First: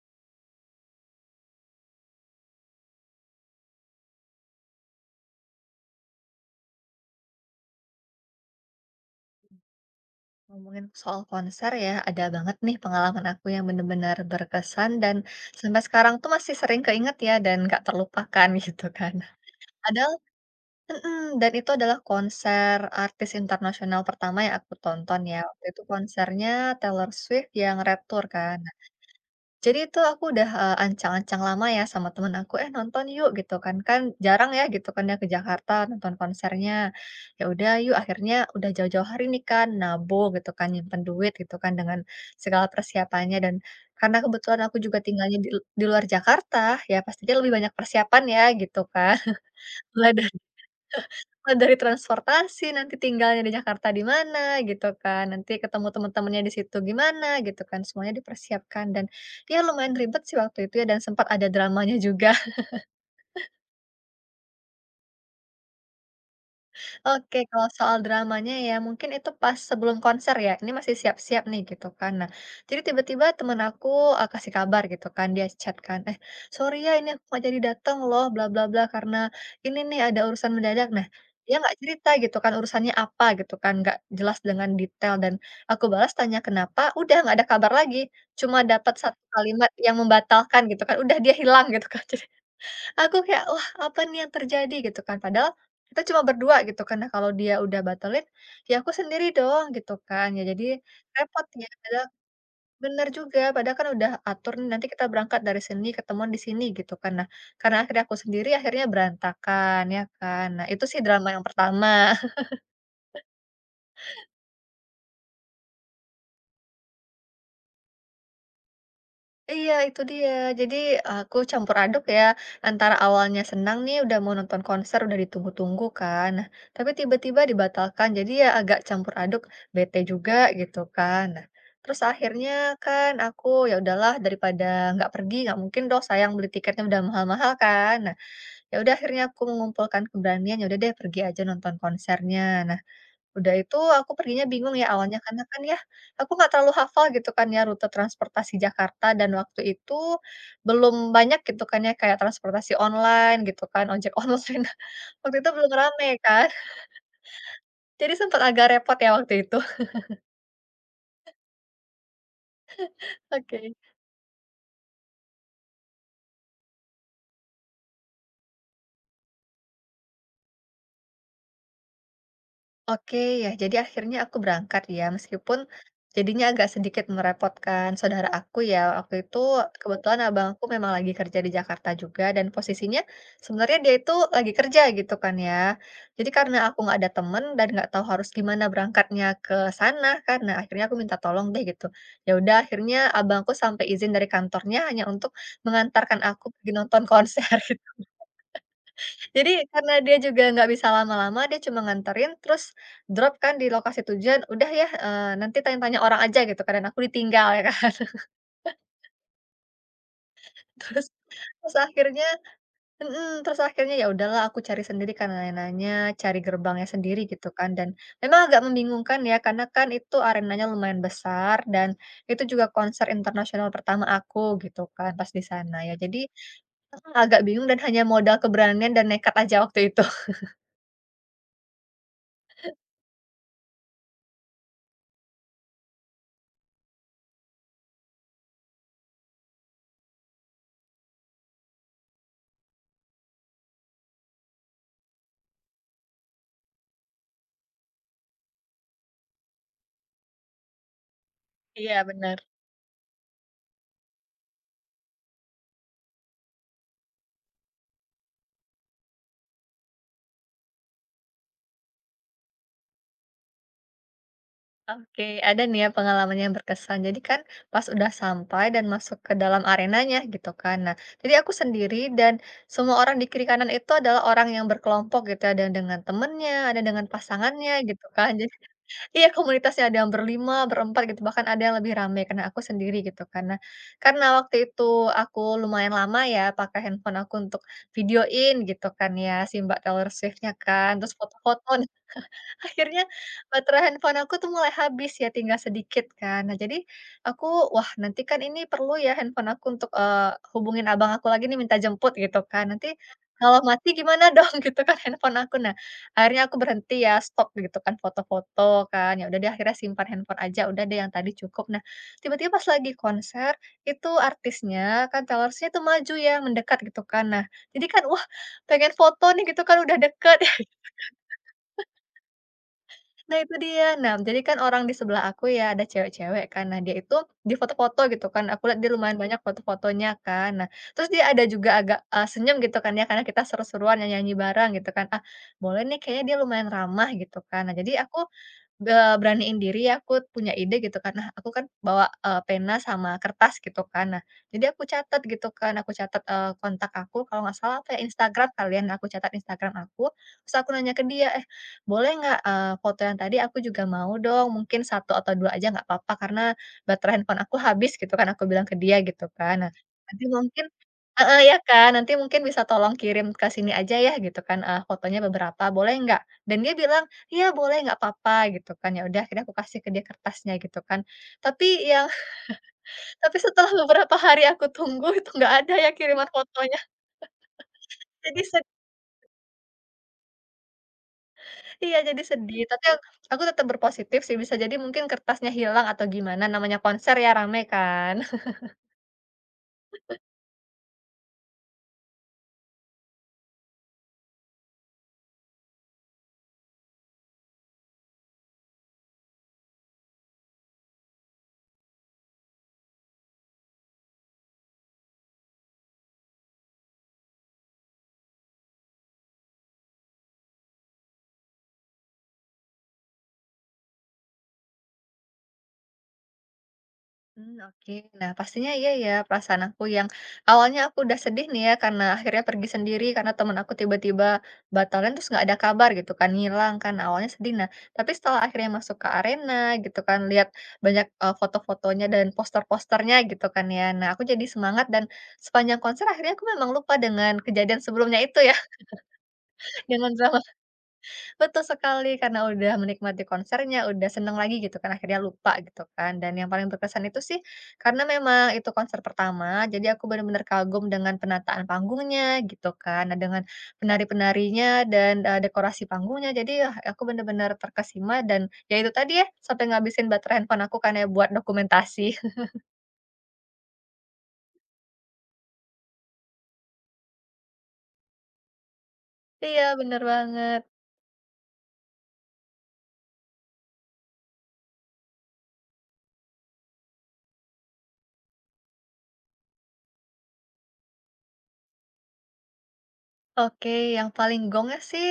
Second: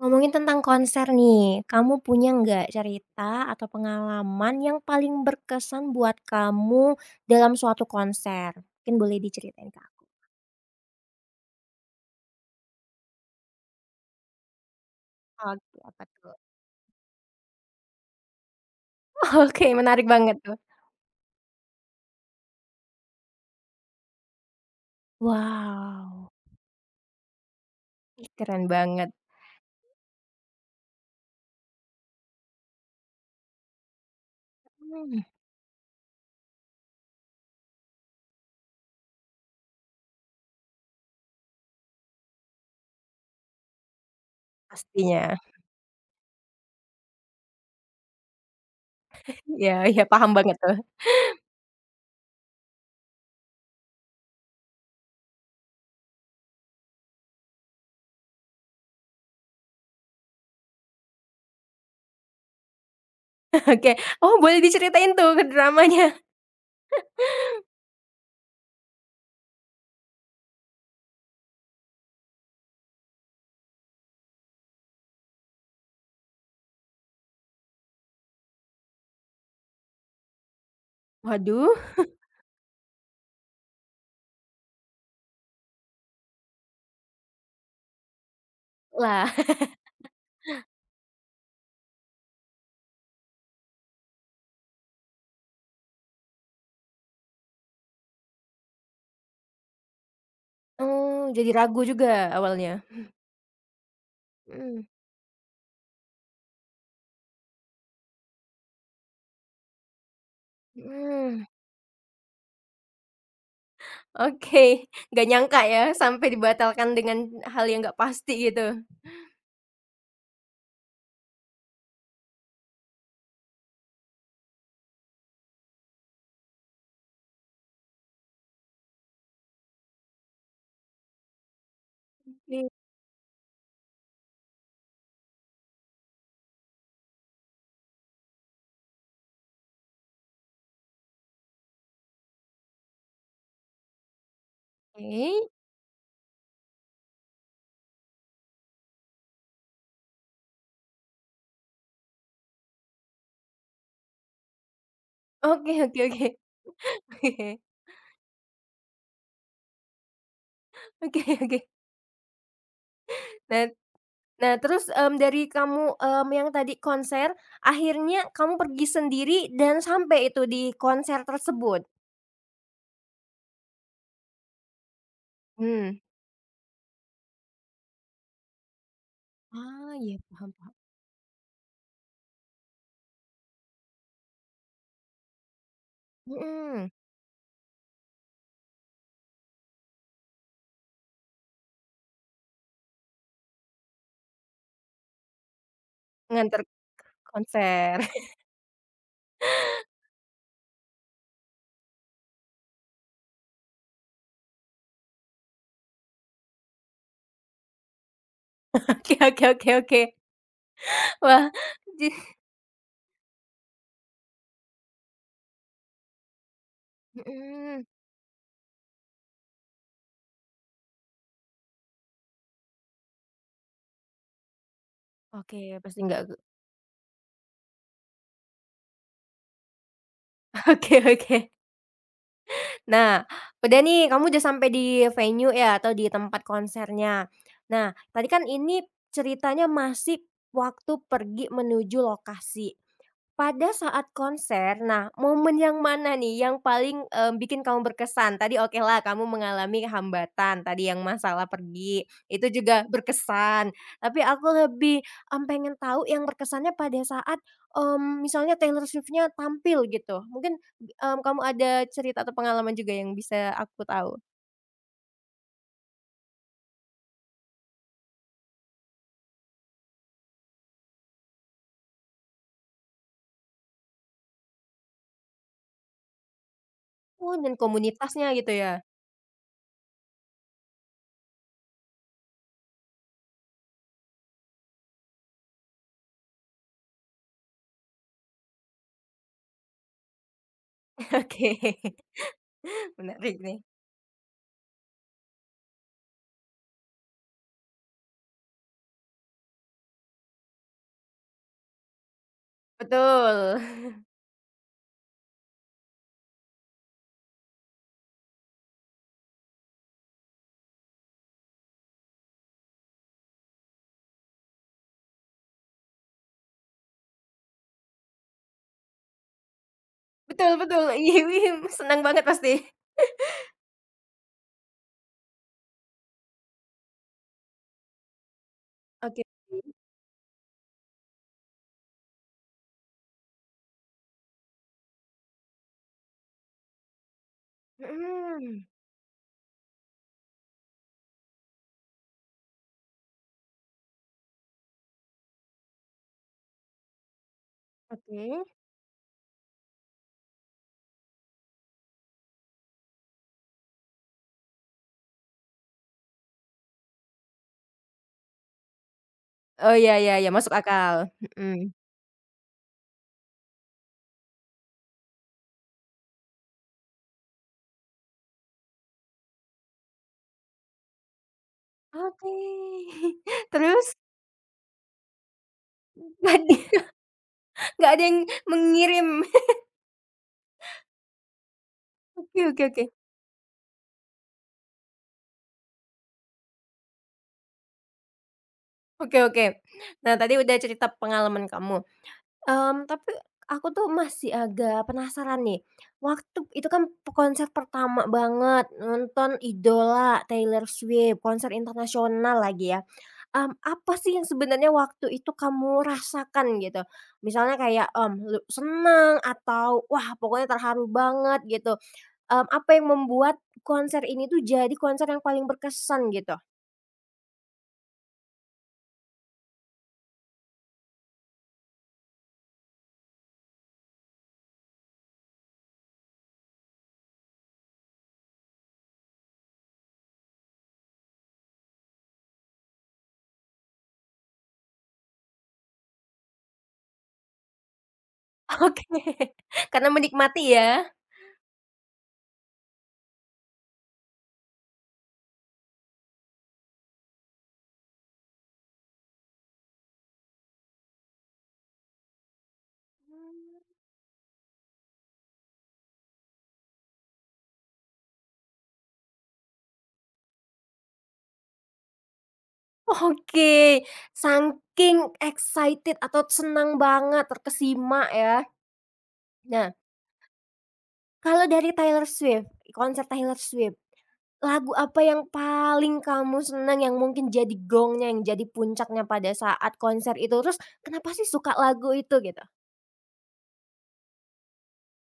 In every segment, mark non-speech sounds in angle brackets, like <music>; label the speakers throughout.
Speaker 1: Ngomongin tentang konser nih, kamu punya nggak cerita atau pengalaman yang paling berkesan buat kamu dalam suatu konser? Mungkin boleh diceritain ke
Speaker 2: Ngomongin soal konser ya, ada banget nih pengalaman aku yang bener-bener berkesan dan
Speaker 1: Oke,
Speaker 2: sampai
Speaker 1: apa
Speaker 2: sekarang tuh
Speaker 1: tuh?
Speaker 2: masih sering keinget ya dan gak terlupakan <laughs> gitu kan.
Speaker 1: <laughs> Oke, menarik
Speaker 2: Padahal,
Speaker 1: banget tuh.
Speaker 2: dan itu adalah konser artis internasional pertama yang aku tonton ya. Waktu itu
Speaker 1: Wow,
Speaker 2: konsernya Taylor Swift yang Red Tour
Speaker 1: ih
Speaker 2: kan.
Speaker 1: keren banget.
Speaker 2: Jadi itu aku udah, ancang-ancang lama ya sama temen aku, "Eh, nonton yuk," gitu kan. Kan jarang ya gitu kan ya
Speaker 1: Mmm,
Speaker 2: ke Jakarta nonton konsernya. Ya udah yuk, akhirnya udah jauh-jauh hari nih kan nabung gitu kan, nyimpen duit gitu kan dengan segala persiapannya dan karena kebetulan aku juga
Speaker 1: pastinya.
Speaker 2: tinggalnya di luar Jakarta, ya pastinya lebih banyak persiapan ya gitu kan.
Speaker 1: Ya,
Speaker 2: <laughs>
Speaker 1: ya
Speaker 2: Mulai
Speaker 1: paham banget tuh.
Speaker 2: Mulai dari transportasi, nanti tinggalnya di Jakarta di mana gitu kan, nanti ketemu teman-temannya di situ gimana gitu kan, semuanya dipersiapkan dan ya lumayan ribet sih waktu itu ya dan sempat ada dramanya juga.
Speaker 1: <laughs> Oke. Oh, boleh diceritain tuh ke dramanya.
Speaker 2: Oke, kalau soal dramanya ya, mungkin itu pas sebelum konser ya, ini masih siap-siap nih gitu kan. Nah, jadi tiba-tiba temen aku, kasih kabar gitu kan, dia chat kan, "Eh, sorry ya ini aku nggak jadi dateng loh, bla bla bla, karena ini nih ada urusan mendadak." Nah, dia
Speaker 1: Waduh,
Speaker 2: nggak cerita gitu kan urusannya apa gitu kan, nggak jelas dengan detail dan aku balas tanya kenapa, udah nggak ada kabar lagi, cuma dapat satu
Speaker 1: lah. <laughs>
Speaker 2: kalimat yang membatalkan gitu kan, udah dia hilang gitu kan. <laughs> Aku kayak, "Wah, apa nih yang terjadi?" Gitu kan. Padahal kita cuma berdua gitu kan. Nah, kalau dia udah batalin, ya aku sendiri dong gitu kan. Ya jadi
Speaker 1: Oh,
Speaker 2: repot
Speaker 1: jadi
Speaker 2: ya.
Speaker 1: ragu
Speaker 2: Padahal
Speaker 1: juga awalnya?
Speaker 2: bener juga, padahal kan udah atur nih nanti
Speaker 1: Mhm,
Speaker 2: kita berangkat dari sini, ketemuan di sini gitu kan. Nah, karena akhirnya aku sendiri akhirnya berantakan ya kan. Nah, itu sih drama yang
Speaker 1: mhm.
Speaker 2: pertama.
Speaker 1: Oke, nggak nyangka ya sampai dibatalkan dengan hal yang nggak pasti gitu.
Speaker 2: Iya itu dia. Jadi aku campur aduk ya, antara awalnya senang nih udah mau nonton konser, udah ditunggu-tunggu kan. Nah, tapi tiba-tiba dibatalkan. Jadi ya agak campur aduk, bete juga gitu kan. Nah, terus akhirnya
Speaker 1: Oke,
Speaker 2: kan aku ya udahlah daripada nggak pergi, nggak mungkin dong sayang beli tiketnya udah mahal-mahal kan. Nah, ya udah akhirnya aku mengumpulkan keberanian, ya udah deh pergi aja nonton konsernya. Nah, udah itu aku perginya bingung ya. Mhm. Awalnya karena kan ya, aku nggak terlalu hafal gitu kan ya rute transportasi Jakarta dan waktu itu belum banyak gitu kan ya kayak transportasi online gitu kan, ojek online. <laughs> Waktu itu belum
Speaker 1: oke, oke,
Speaker 2: rame
Speaker 1: oke.
Speaker 2: kan, jadi sempat agak repot ya waktu itu. <laughs>
Speaker 1: Oke, oke. Oke. Nah,
Speaker 2: Oke.
Speaker 1: nah terus, dari kamu, yang tadi konser, akhirnya kamu pergi sendiri dan sampai itu di konser tersebut?
Speaker 2: Oke ya, jadi akhirnya aku berangkat ya, meskipun
Speaker 1: Mmm.
Speaker 2: jadinya agak sedikit merepotkan saudara aku ya. Waktu itu
Speaker 1: Ah, iya,
Speaker 2: kebetulan abang
Speaker 1: paham
Speaker 2: aku
Speaker 1: paham.
Speaker 2: memang lagi kerja di Jakarta juga dan posisinya sebenarnya dia itu lagi kerja gitu kan ya. Jadi karena aku
Speaker 1: Mhm,
Speaker 2: nggak ada temen dan nggak tahu harus gimana berangkatnya ke sana kan, nah akhirnya aku minta tolong deh gitu. Ya udah akhirnya abangku sampai izin dari kantornya hanya untuk mengantarkan aku
Speaker 1: nganter
Speaker 2: pergi nonton konser. <laughs>
Speaker 1: konser.
Speaker 2: Jadi karena dia juga nggak bisa lama-lama, dia cuma nganterin, terus drop kan di lokasi tujuan, udah ya, nanti tanya-tanya orang aja gitu. Karena aku ditinggal ya kan.
Speaker 1: <laughs> Oke, oke, oke, oke.
Speaker 2: <laughs> Terus
Speaker 1: Wah,
Speaker 2: terus
Speaker 1: ji
Speaker 2: akhirnya mhm, terus akhirnya ya udahlah aku cari sendiri kan arenanya, cari gerbangnya sendiri gitu kan,
Speaker 1: mhm.
Speaker 2: dan memang agak membingungkan ya, karena kan itu arenanya lumayan besar dan itu juga konser internasional pertama aku gitu kan pas di
Speaker 1: Oke,
Speaker 2: sana ya.
Speaker 1: pasti nggak,
Speaker 2: Jadi mhm, agak bingung dan hanya modal keberanian dan nekat aja waktu itu. <laughs>
Speaker 1: <laughs> Oke, oke. Nah, udah nih kamu udah sampai di venue ya atau di tempat konsernya. Nah, tadi kan ini ceritanya masih waktu pergi menuju lokasi. Pada saat konser, nah momen yang mana nih yang paling, bikin kamu berkesan? Tadi okelah kamu mengalami hambatan, tadi yang masalah pergi,
Speaker 2: Iya benar.
Speaker 1: itu juga berkesan. Tapi aku lebih, pengen tahu yang berkesannya pada saat, misalnya Taylor Swift-nya tampil gitu. Mungkin, kamu ada cerita atau pengalaman juga yang bisa aku tahu?
Speaker 2: Oke, ada nih ya pengalaman yang berkesan. Jadi kan pas udah sampai dan masuk ke dalam arenanya gitu kan. Nah, jadi aku sendiri dan semua orang di kiri kanan itu adalah orang yang berkelompok gitu ya. Ada yang dengan temennya, ada yang dengan
Speaker 1: Oh, dan
Speaker 2: pasangannya gitu
Speaker 1: komunitasnya
Speaker 2: kan. <laughs>
Speaker 1: gitu
Speaker 2: Jadi
Speaker 1: ya?
Speaker 2: iya komunitasnya ada yang berlima, berempat gitu bahkan ada yang lebih ramai karena aku sendiri gitu karena waktu itu aku lumayan lama ya pakai handphone aku untuk videoin gitu kan ya si Mbak Taylor Swift-nya kan
Speaker 1: <laughs>
Speaker 2: terus foto-foto.
Speaker 1: Oke,
Speaker 2: Akhirnya
Speaker 1: menarik nih.
Speaker 2: baterai handphone aku tuh mulai habis ya, tinggal sedikit kan. Nah jadi aku, wah nanti kan ini perlu ya handphone aku untuk, hubungin abang aku lagi nih minta jemput gitu kan. Nanti kalau
Speaker 1: Betul.
Speaker 2: mati
Speaker 1: <laughs>
Speaker 2: gimana <laughs> dong gitu kan handphone aku. Nah akhirnya aku berhenti ya, stop gitu kan foto-foto kan. Ya udah deh akhirnya simpan handphone aja, udah deh yang tadi cukup. Nah tiba-tiba pas lagi konser, itu artisnya kan Taylor Swift itu maju ya, mendekat gitu kan. Nah jadi kan, wah pengen foto nih gitu kan udah deket.
Speaker 1: Betul, betul, iya, <laughs> senang banget pasti.
Speaker 2: Nah itu dia. Nah, jadi kan orang di sebelah aku ya ada cewek-cewek kan, nah dia itu di foto-foto gitu kan, aku lihat dia lumayan
Speaker 1: Oke.
Speaker 2: banyak foto-fotonya kan. Nah, terus dia ada juga agak, senyum gitu kan ya karena kita seru-seruan nyanyi-nyanyi bareng gitu kan, ah boleh nih kayaknya dia lumayan ramah gitu kan. Nah jadi aku
Speaker 1: Mhm,
Speaker 2: beraniin diri ya, aku punya ide gitu kan. Nah, aku kan bawa, pena sama kertas gitu kan. Nah, jadi aku catat gitu kan, aku catat, kontak aku kalau nggak salah apa ya,
Speaker 1: oke.
Speaker 2: Instagram kali ya. Nah, aku catat Instagram aku, terus aku nanya ke dia, "Eh, boleh nggak, foto yang tadi aku juga mau dong, mungkin satu atau 2 aja nggak apa-apa karena baterai handphone aku habis," gitu kan aku bilang ke dia gitu kan. Nah,
Speaker 1: Oh, iya, iya,
Speaker 2: nanti
Speaker 1: iya, masuk
Speaker 2: mungkin
Speaker 1: akal,
Speaker 2: heeh, ya
Speaker 1: mhm.
Speaker 2: kan, "Nanti mungkin bisa tolong kirim ke sini aja ya," gitu kan, "fotonya beberapa, boleh nggak?" Dan dia bilang, iya boleh nggak papa gitu kan, ya udah akhirnya aku kasih ke dia kertasnya gitu kan. Tapi yang
Speaker 1: Oke.
Speaker 2: <laughs> tapi
Speaker 1: <laughs>
Speaker 2: setelah
Speaker 1: Terus
Speaker 2: beberapa hari aku tunggu itu nggak ada ya kiriman
Speaker 1: nggak
Speaker 2: fotonya,
Speaker 1: ada nggak ada yang
Speaker 2: jadi sedih.
Speaker 1: mengirim. <laughs>
Speaker 2: Iya jadi
Speaker 1: Oke,
Speaker 2: sedih,
Speaker 1: oke,
Speaker 2: tapi
Speaker 1: oke.
Speaker 2: aku tetap berpositif sih bisa jadi mungkin kertasnya hilang atau gimana namanya konser ya rame kan.
Speaker 1: Oke, oke. Nah, tadi udah cerita pengalaman kamu, tapi aku tuh masih agak penasaran nih, waktu itu kan konser pertama banget nonton idola Taylor Swift, konser internasional lagi ya. Apa sih yang sebenarnya waktu itu kamu rasakan gitu? Misalnya kayak, lu senang atau wah pokoknya terharu banget gitu, apa yang membuat konser ini tuh jadi konser yang paling berkesan gitu?
Speaker 2: Mmm, oke. Nah, pastinya iya ya perasaan aku yang awalnya aku udah sedih nih ya karena akhirnya pergi sendiri karena temen aku tiba-tiba batalin terus nggak ada kabar gitu kan, ngilang kan, awalnya sedih. Nah, tapi setelah akhirnya masuk ke arena gitu kan, lihat banyak, foto-fotonya dan poster-posternya gitu kan ya. Nah, aku jadi semangat dan sepanjang konser akhirnya aku memang lupa dengan kejadian sebelumnya itu ya,
Speaker 1: <laughs> Oke,
Speaker 2: <laughs>
Speaker 1: karena
Speaker 2: dengan drama.
Speaker 1: menikmati ya?
Speaker 2: Betul sekali, karena udah menikmati konsernya, udah seneng lagi gitu kan, akhirnya lupa gitu kan. Dan yang paling berkesan itu sih, karena memang itu konser pertama, jadi aku benar-benar kagum dengan penataan panggungnya gitu kan. Nah, dengan penari-penarinya dan, dekorasi panggungnya. Jadi yah, aku benar-benar terkesima dan ya itu tadi ya, sampai ngabisin baterai handphone aku kan ya buat dokumentasi. <laughs>
Speaker 1: Oke, saking excited atau senang banget, terkesima ya.
Speaker 2: Iya,
Speaker 1: Nah,
Speaker 2: bener banget.
Speaker 1: kalau dari Taylor Swift, konser Taylor Swift, lagu apa yang paling kamu seneng yang mungkin jadi gongnya, yang jadi puncaknya pada saat konser itu? Terus kenapa sih suka lagu itu gitu?
Speaker 2: Oke, yang paling gongnya sih,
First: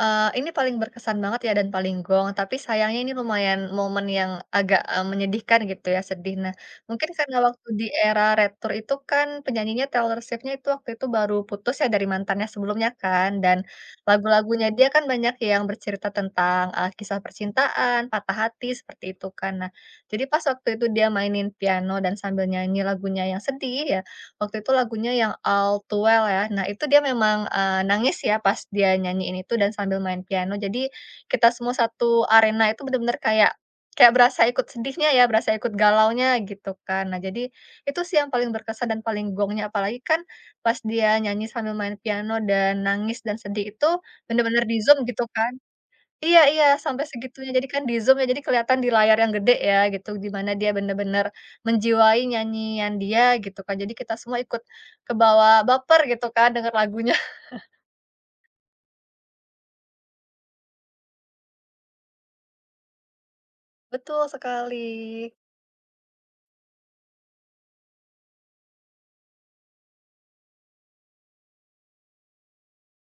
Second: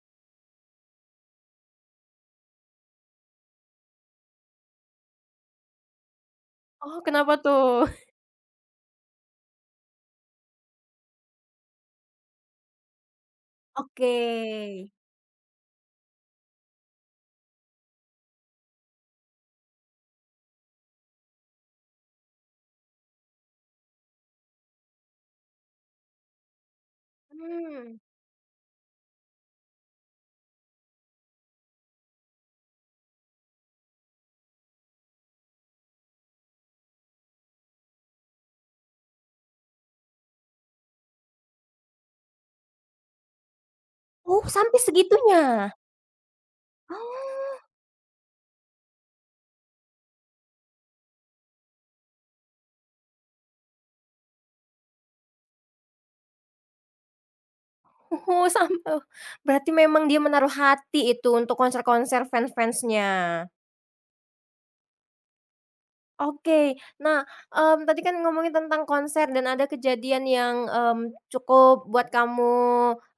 Speaker 2: ini paling berkesan banget ya dan paling gong, tapi sayangnya ini lumayan momen yang agak, menyedihkan gitu ya, sedih. Nah,
Speaker 1: Oh,
Speaker 2: mungkin
Speaker 1: kenapa
Speaker 2: karena waktu di
Speaker 1: tuh?
Speaker 2: era retro itu kan penyanyinya Taylor Swift-nya itu waktu itu baru putus ya dari mantannya sebelumnya kan, dan
Speaker 1: Oke.
Speaker 2: lagu-lagunya dia kan banyak yang bercerita tentang, kisah percintaan, patah hati, seperti itu kan. Nah, jadi pas waktu itu dia mainin piano dan sambil nyanyi lagunya yang sedih ya, waktu itu lagunya yang All Too Well ya. Nah itu dia memang,
Speaker 1: Mmm.
Speaker 2: nangis ya pas dia nyanyiin itu dan sambil main piano. Jadi kita semua satu arena itu bener-bener kayak kayak berasa ikut sedihnya ya, berasa ikut galaunya gitu kan. Nah jadi itu sih yang paling berkesan dan paling gongnya. Apalagi kan pas dia nyanyi sambil main piano dan nangis dan sedih itu
Speaker 1: Oh,
Speaker 2: bener-bener
Speaker 1: sampai
Speaker 2: di-zoom gitu
Speaker 1: segitunya?
Speaker 2: kan. Iya iya, sampai segitunya.
Speaker 1: Oh,
Speaker 2: Jadi kan di Zoom ya, jadi kelihatan di layar yang gede ya gitu, di mana dia benar-benar menjiwai nyanyian dia gitu kan. Jadi kita semua ikut ke bawah baper gitu kan denger lagunya. <laughs>
Speaker 1: <laughs> oh, berarti memang dia menaruh hati itu untuk konser-konser fans-fansnya.
Speaker 2: Betul sekali.
Speaker 1: Oke. Nah, tadi kan ngomongin tentang konser dan ada kejadian yang, cukup buat kamu,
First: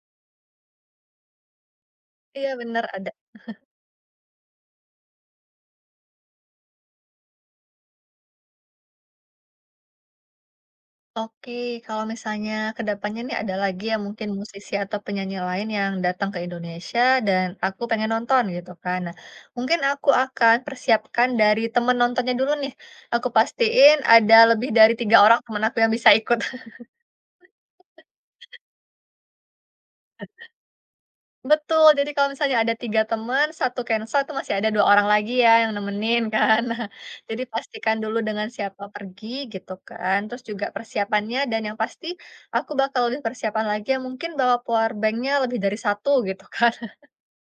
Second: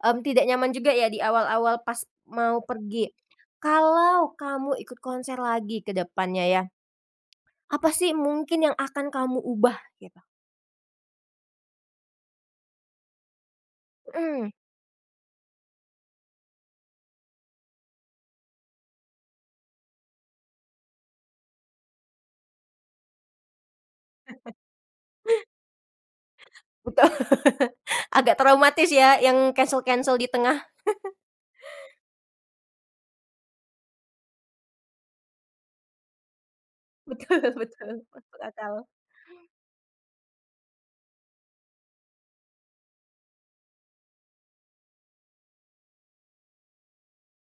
Speaker 1: tidak nyaman juga ya di awal-awal pas
Speaker 2: Iya
Speaker 1: mau
Speaker 2: benar
Speaker 1: pergi.
Speaker 2: ada.
Speaker 1: Kalau kamu ikut konser lagi ke depannya ya, apa sih mungkin yang akan kamu ubah gitu?
Speaker 2: Oke, kalau misalnya ke depannya nih ada lagi ya mungkin
Speaker 1: Mhm,
Speaker 2: musisi atau penyanyi lain yang datang ke Indonesia dan aku pengen nonton gitu kan. Nah, mungkin aku akan persiapkan dari temen nontonnya dulu nih. Aku pastiin ada lebih dari 3 orang temen aku yang bisa ikut.
Speaker 1: betul. <laughs> Agak traumatis ya yang cancel-cancel di tengah.
Speaker 2: Betul, jadi kalau misalnya ada 3 teman, satu cancel itu masih ada 2 orang lagi ya yang nemenin kan. <laughs> Nah,
Speaker 1: <laughs>
Speaker 2: jadi
Speaker 1: Betul, betul,
Speaker 2: pastikan dulu
Speaker 1: masuk
Speaker 2: dengan
Speaker 1: akal.
Speaker 2: siapa pergi gitu kan, terus juga persiapannya dan yang pasti aku bakal lebih persiapan lagi ya mungkin bawa powerbank banknya lebih dari satu gitu kan,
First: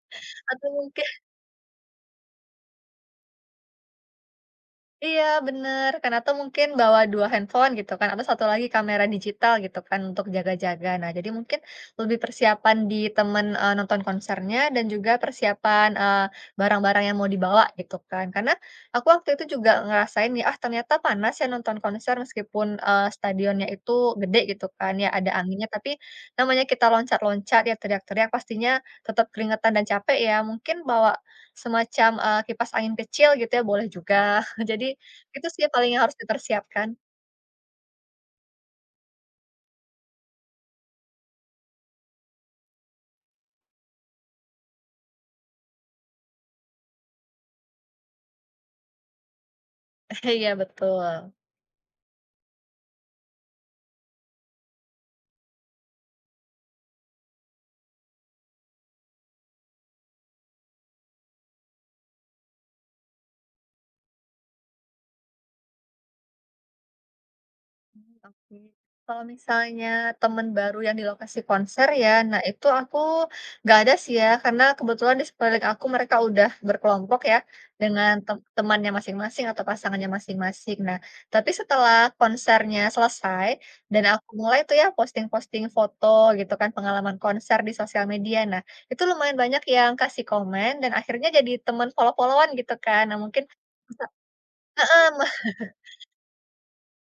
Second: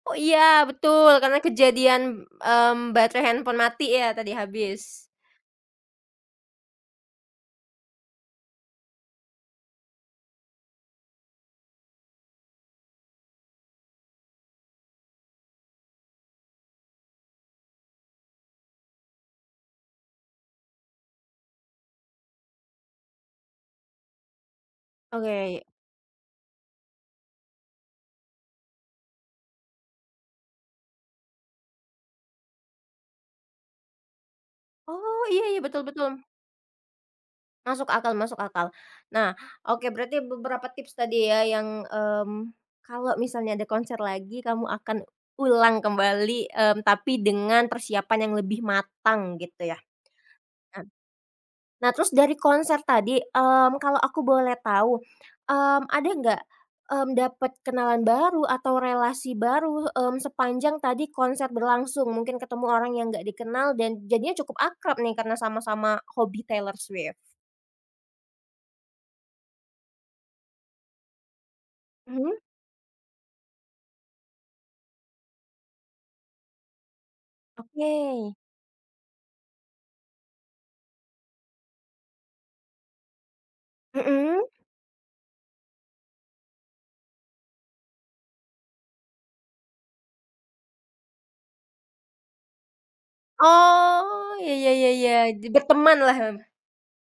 Speaker 1: Oh
Speaker 2: <laughs>
Speaker 1: iya,
Speaker 2: atau mungkin
Speaker 1: betul karena kejadian, baterai handphone mati ya tadi habis.
Speaker 2: iya bener, kan atau mungkin bawa 2 handphone gitu kan, atau satu lagi kamera digital gitu kan untuk jaga-jaga. Nah jadi mungkin lebih persiapan di temen, nonton konsernya dan juga persiapan, barang-barang yang mau dibawa gitu kan. Karena aku waktu itu juga ngerasain ya, ah ternyata panas ya nonton konser meskipun, stadionnya itu gede gitu kan ya, ada
Speaker 1: Oke.
Speaker 2: anginnya, tapi namanya kita loncat-loncat ya teriak-teriak pastinya tetap keringetan dan capek ya. Mungkin bawa semacam, kipas angin kecil gitu ya boleh juga. <laughs> Jadi
Speaker 1: Oh, iya,
Speaker 2: itu
Speaker 1: iya,
Speaker 2: sih
Speaker 1: betul,
Speaker 2: paling yang
Speaker 1: betul.
Speaker 2: harus dipersiapkan.
Speaker 1: Masuk akal, masuk akal. Nah, oke berarti beberapa tips tadi ya yang, kalau misalnya ada konser lagi kamu akan ulang kembali, tapi dengan persiapan yang lebih matang gitu ya.
Speaker 2: <laughs> Iya
Speaker 1: Nah,
Speaker 2: betul.
Speaker 1: nah terus dari konser tadi, kalau aku boleh tahu, ada nggak, dapat kenalan baru atau relasi baru, sepanjang tadi konser berlangsung? Mungkin ketemu orang yang nggak dikenal dan jadinya cukup akrab nih karena sama-sama hobi Taylor Swift.
Speaker 2: Mmm, oke. Kalau misalnya temen baru yang di lokasi konser ya,
Speaker 1: Mhm.
Speaker 2: nah itu aku nggak ada sih ya, karena kebetulan di sekeliling aku mereka udah berkelompok ya,
Speaker 1: Oke.
Speaker 2: dengan temannya masing-masing atau pasangannya masing-masing. Nah, tapi setelah konsernya selesai dan aku
Speaker 1: Mhm.
Speaker 2: mulai tuh ya posting-posting foto gitu kan, pengalaman konser di sosial media. Nah, itu lumayan banyak yang kasih komen dan akhirnya jadi temen follow follow gitu kan. Nah mungkin
Speaker 1: Oh, ya, ya, ya, ya, di bertemanlah, mmm.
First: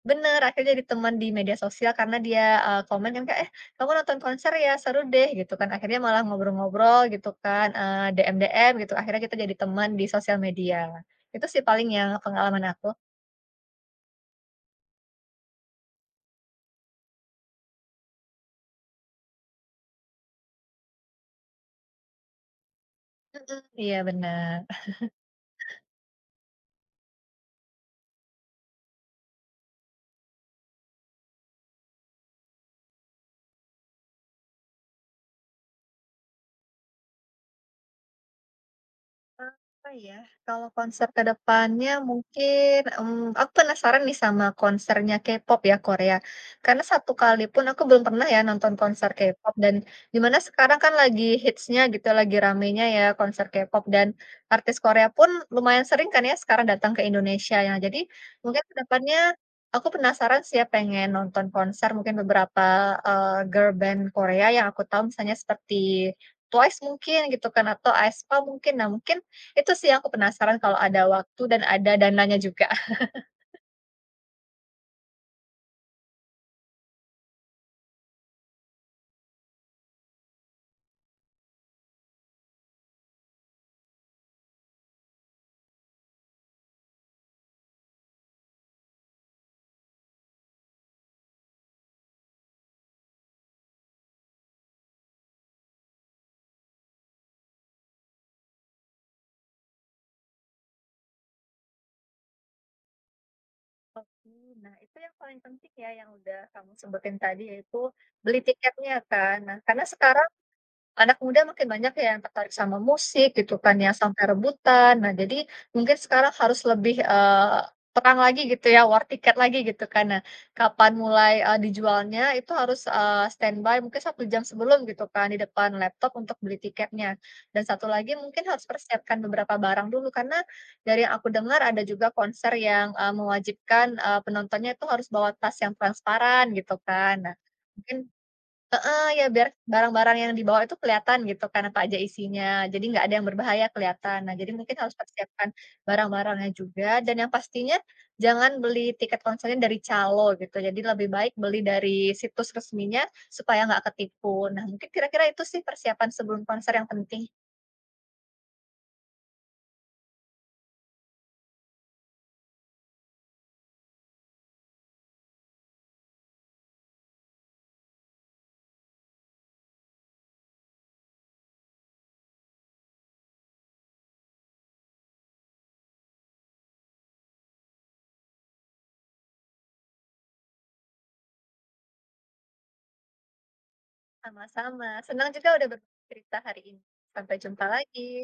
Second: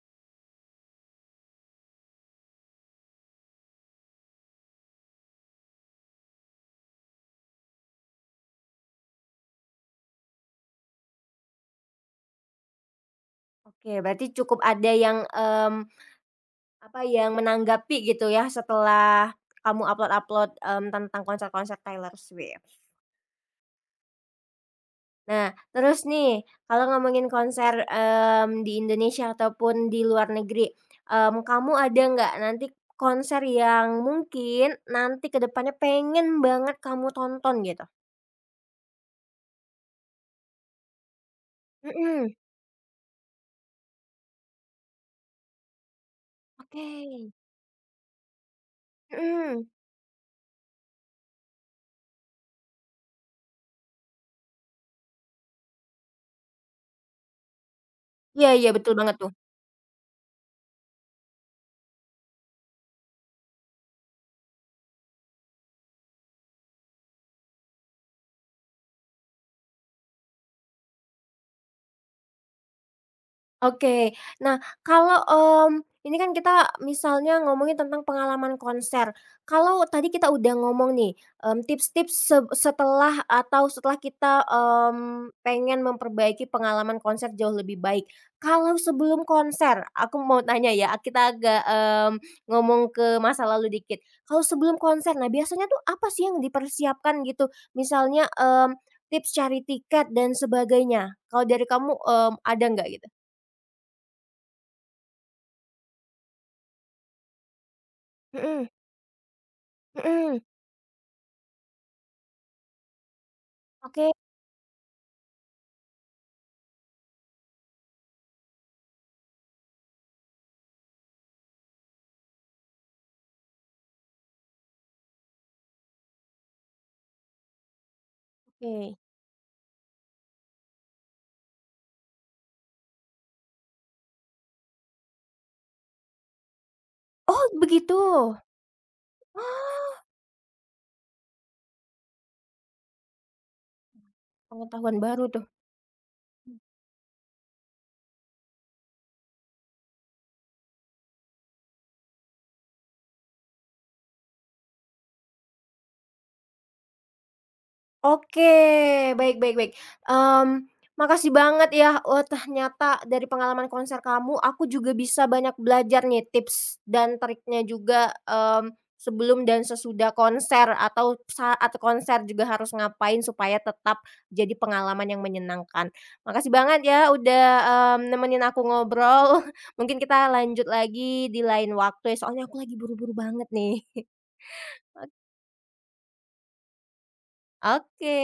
Speaker 2: bener, akhirnya jadi teman di media sosial karena dia, komen kan Kak, "Eh, kamu nonton konser ya? Seru deh," gitu kan. Akhirnya malah ngobrol-ngobrol gitu kan, DM-DM gitu, akhirnya kita jadi teman di sosial media. Itu sih paling yang pengalaman aku.
Speaker 1: Oke, berarti cukup ada yang, apa, yang menanggapi gitu ya setelah kamu upload-upload, tentang konser-konser Taylor Swift.
Speaker 2: Mhm, iya bener.
Speaker 1: Nah, terus nih kalau ngomongin konser, di Indonesia ataupun di luar negeri, kamu ada nggak nanti konser yang mungkin nanti ke depannya pengen banget kamu tonton gitu?
Speaker 2: Apa ya, kalau konser ke depannya
Speaker 1: Mhm.
Speaker 2: mungkin, mmm, aku penasaran nih sama konsernya K-pop ya, Korea. Karena
Speaker 1: Oke.
Speaker 2: satu kali pun aku belum pernah ya nonton konser K-pop
Speaker 1: Mhm.
Speaker 2: dan dimana sekarang kan lagi hitsnya gitu, lagi ramenya ya konser K-pop dan artis Korea pun lumayan sering kan ya sekarang datang ke Indonesia ya. Jadi
Speaker 1: Iya,
Speaker 2: mungkin
Speaker 1: iya,
Speaker 2: ke
Speaker 1: betul banget,
Speaker 2: depannya aku penasaran sih ya pengen nonton konser mungkin beberapa, girl band Korea yang aku tahu misalnya seperti TWICE mungkin gitu kan atau aespa mungkin. Nah mungkin itu sih aku penasaran kalau ada waktu dan ada dananya juga.
Speaker 1: Oke. Nah, kalau, ini kan kita misalnya ngomongin tentang pengalaman konser. Kalau tadi kita udah ngomong nih, tips-tips setelah atau setelah kita, pengen memperbaiki pengalaman konser jauh lebih baik. Kalau sebelum konser, aku mau tanya ya, kita agak, ngomong ke masa lalu dikit. Kalau sebelum konser, nah biasanya tuh apa sih yang dipersiapkan gitu? Misalnya, tips cari tiket dan sebagainya. Kalau dari kamu, ada nggak gitu?
Speaker 2: Oke, nah itu yang paling penting ya yang udah kamu sebutin tadi yaitu beli
Speaker 1: Mhm,
Speaker 2: tiketnya kan. Nah karena sekarang
Speaker 1: mhm.
Speaker 2: anak muda makin banyak ya yang tertarik sama musik gitu kan ya,
Speaker 1: Oke,
Speaker 2: sampai rebutan. Nah, jadi mungkin sekarang harus lebih, terang lagi gitu ya, war tiket lagi gitu kan. Nah, kapan mulai, dijualnya itu harus, standby mungkin satu jam sebelum gitu kan di depan laptop untuk beli tiketnya. Dan satu lagi mungkin harus
Speaker 1: oke.
Speaker 2: persiapkan beberapa barang dulu karena dari yang aku dengar ada juga konser yang, mewajibkan, penontonnya itu harus bawa tas yang transparan gitu kan. Nah,
Speaker 1: Oh begitu?
Speaker 2: mungkin heeh, ya biar
Speaker 1: Oh,
Speaker 2: barang-barang yang dibawa itu kelihatan gitu kan apa aja isinya, jadi nggak ada yang berbahaya kelihatan. Nah, jadi mungkin harus
Speaker 1: pengetahuan baru tuh.
Speaker 2: persiapkan barang-barangnya juga dan yang pastinya jangan beli tiket konsernya dari calo gitu, jadi lebih baik beli dari situs resminya supaya nggak ketipu. Nah, mungkin kira-kira itu sih persiapan sebelum konser yang penting.
Speaker 1: Oke, baik, baik, baik. Mmm, Makasih banget ya. Oh, ternyata dari pengalaman konser kamu, aku juga bisa banyak belajar nih tips dan triknya juga, sebelum dan sesudah konser atau saat konser juga harus ngapain supaya tetap jadi pengalaman yang menyenangkan. Makasih banget ya udah, nemenin aku ngobrol. <laughs> Mungkin kita lanjut lagi di lain waktu ya, soalnya aku lagi buru-buru banget nih.
Speaker 2: Sama-sama, senang
Speaker 1: <laughs>
Speaker 2: juga udah berbagi cerita hari ini. Sampai jumpa lagi.
Speaker 1: Oke.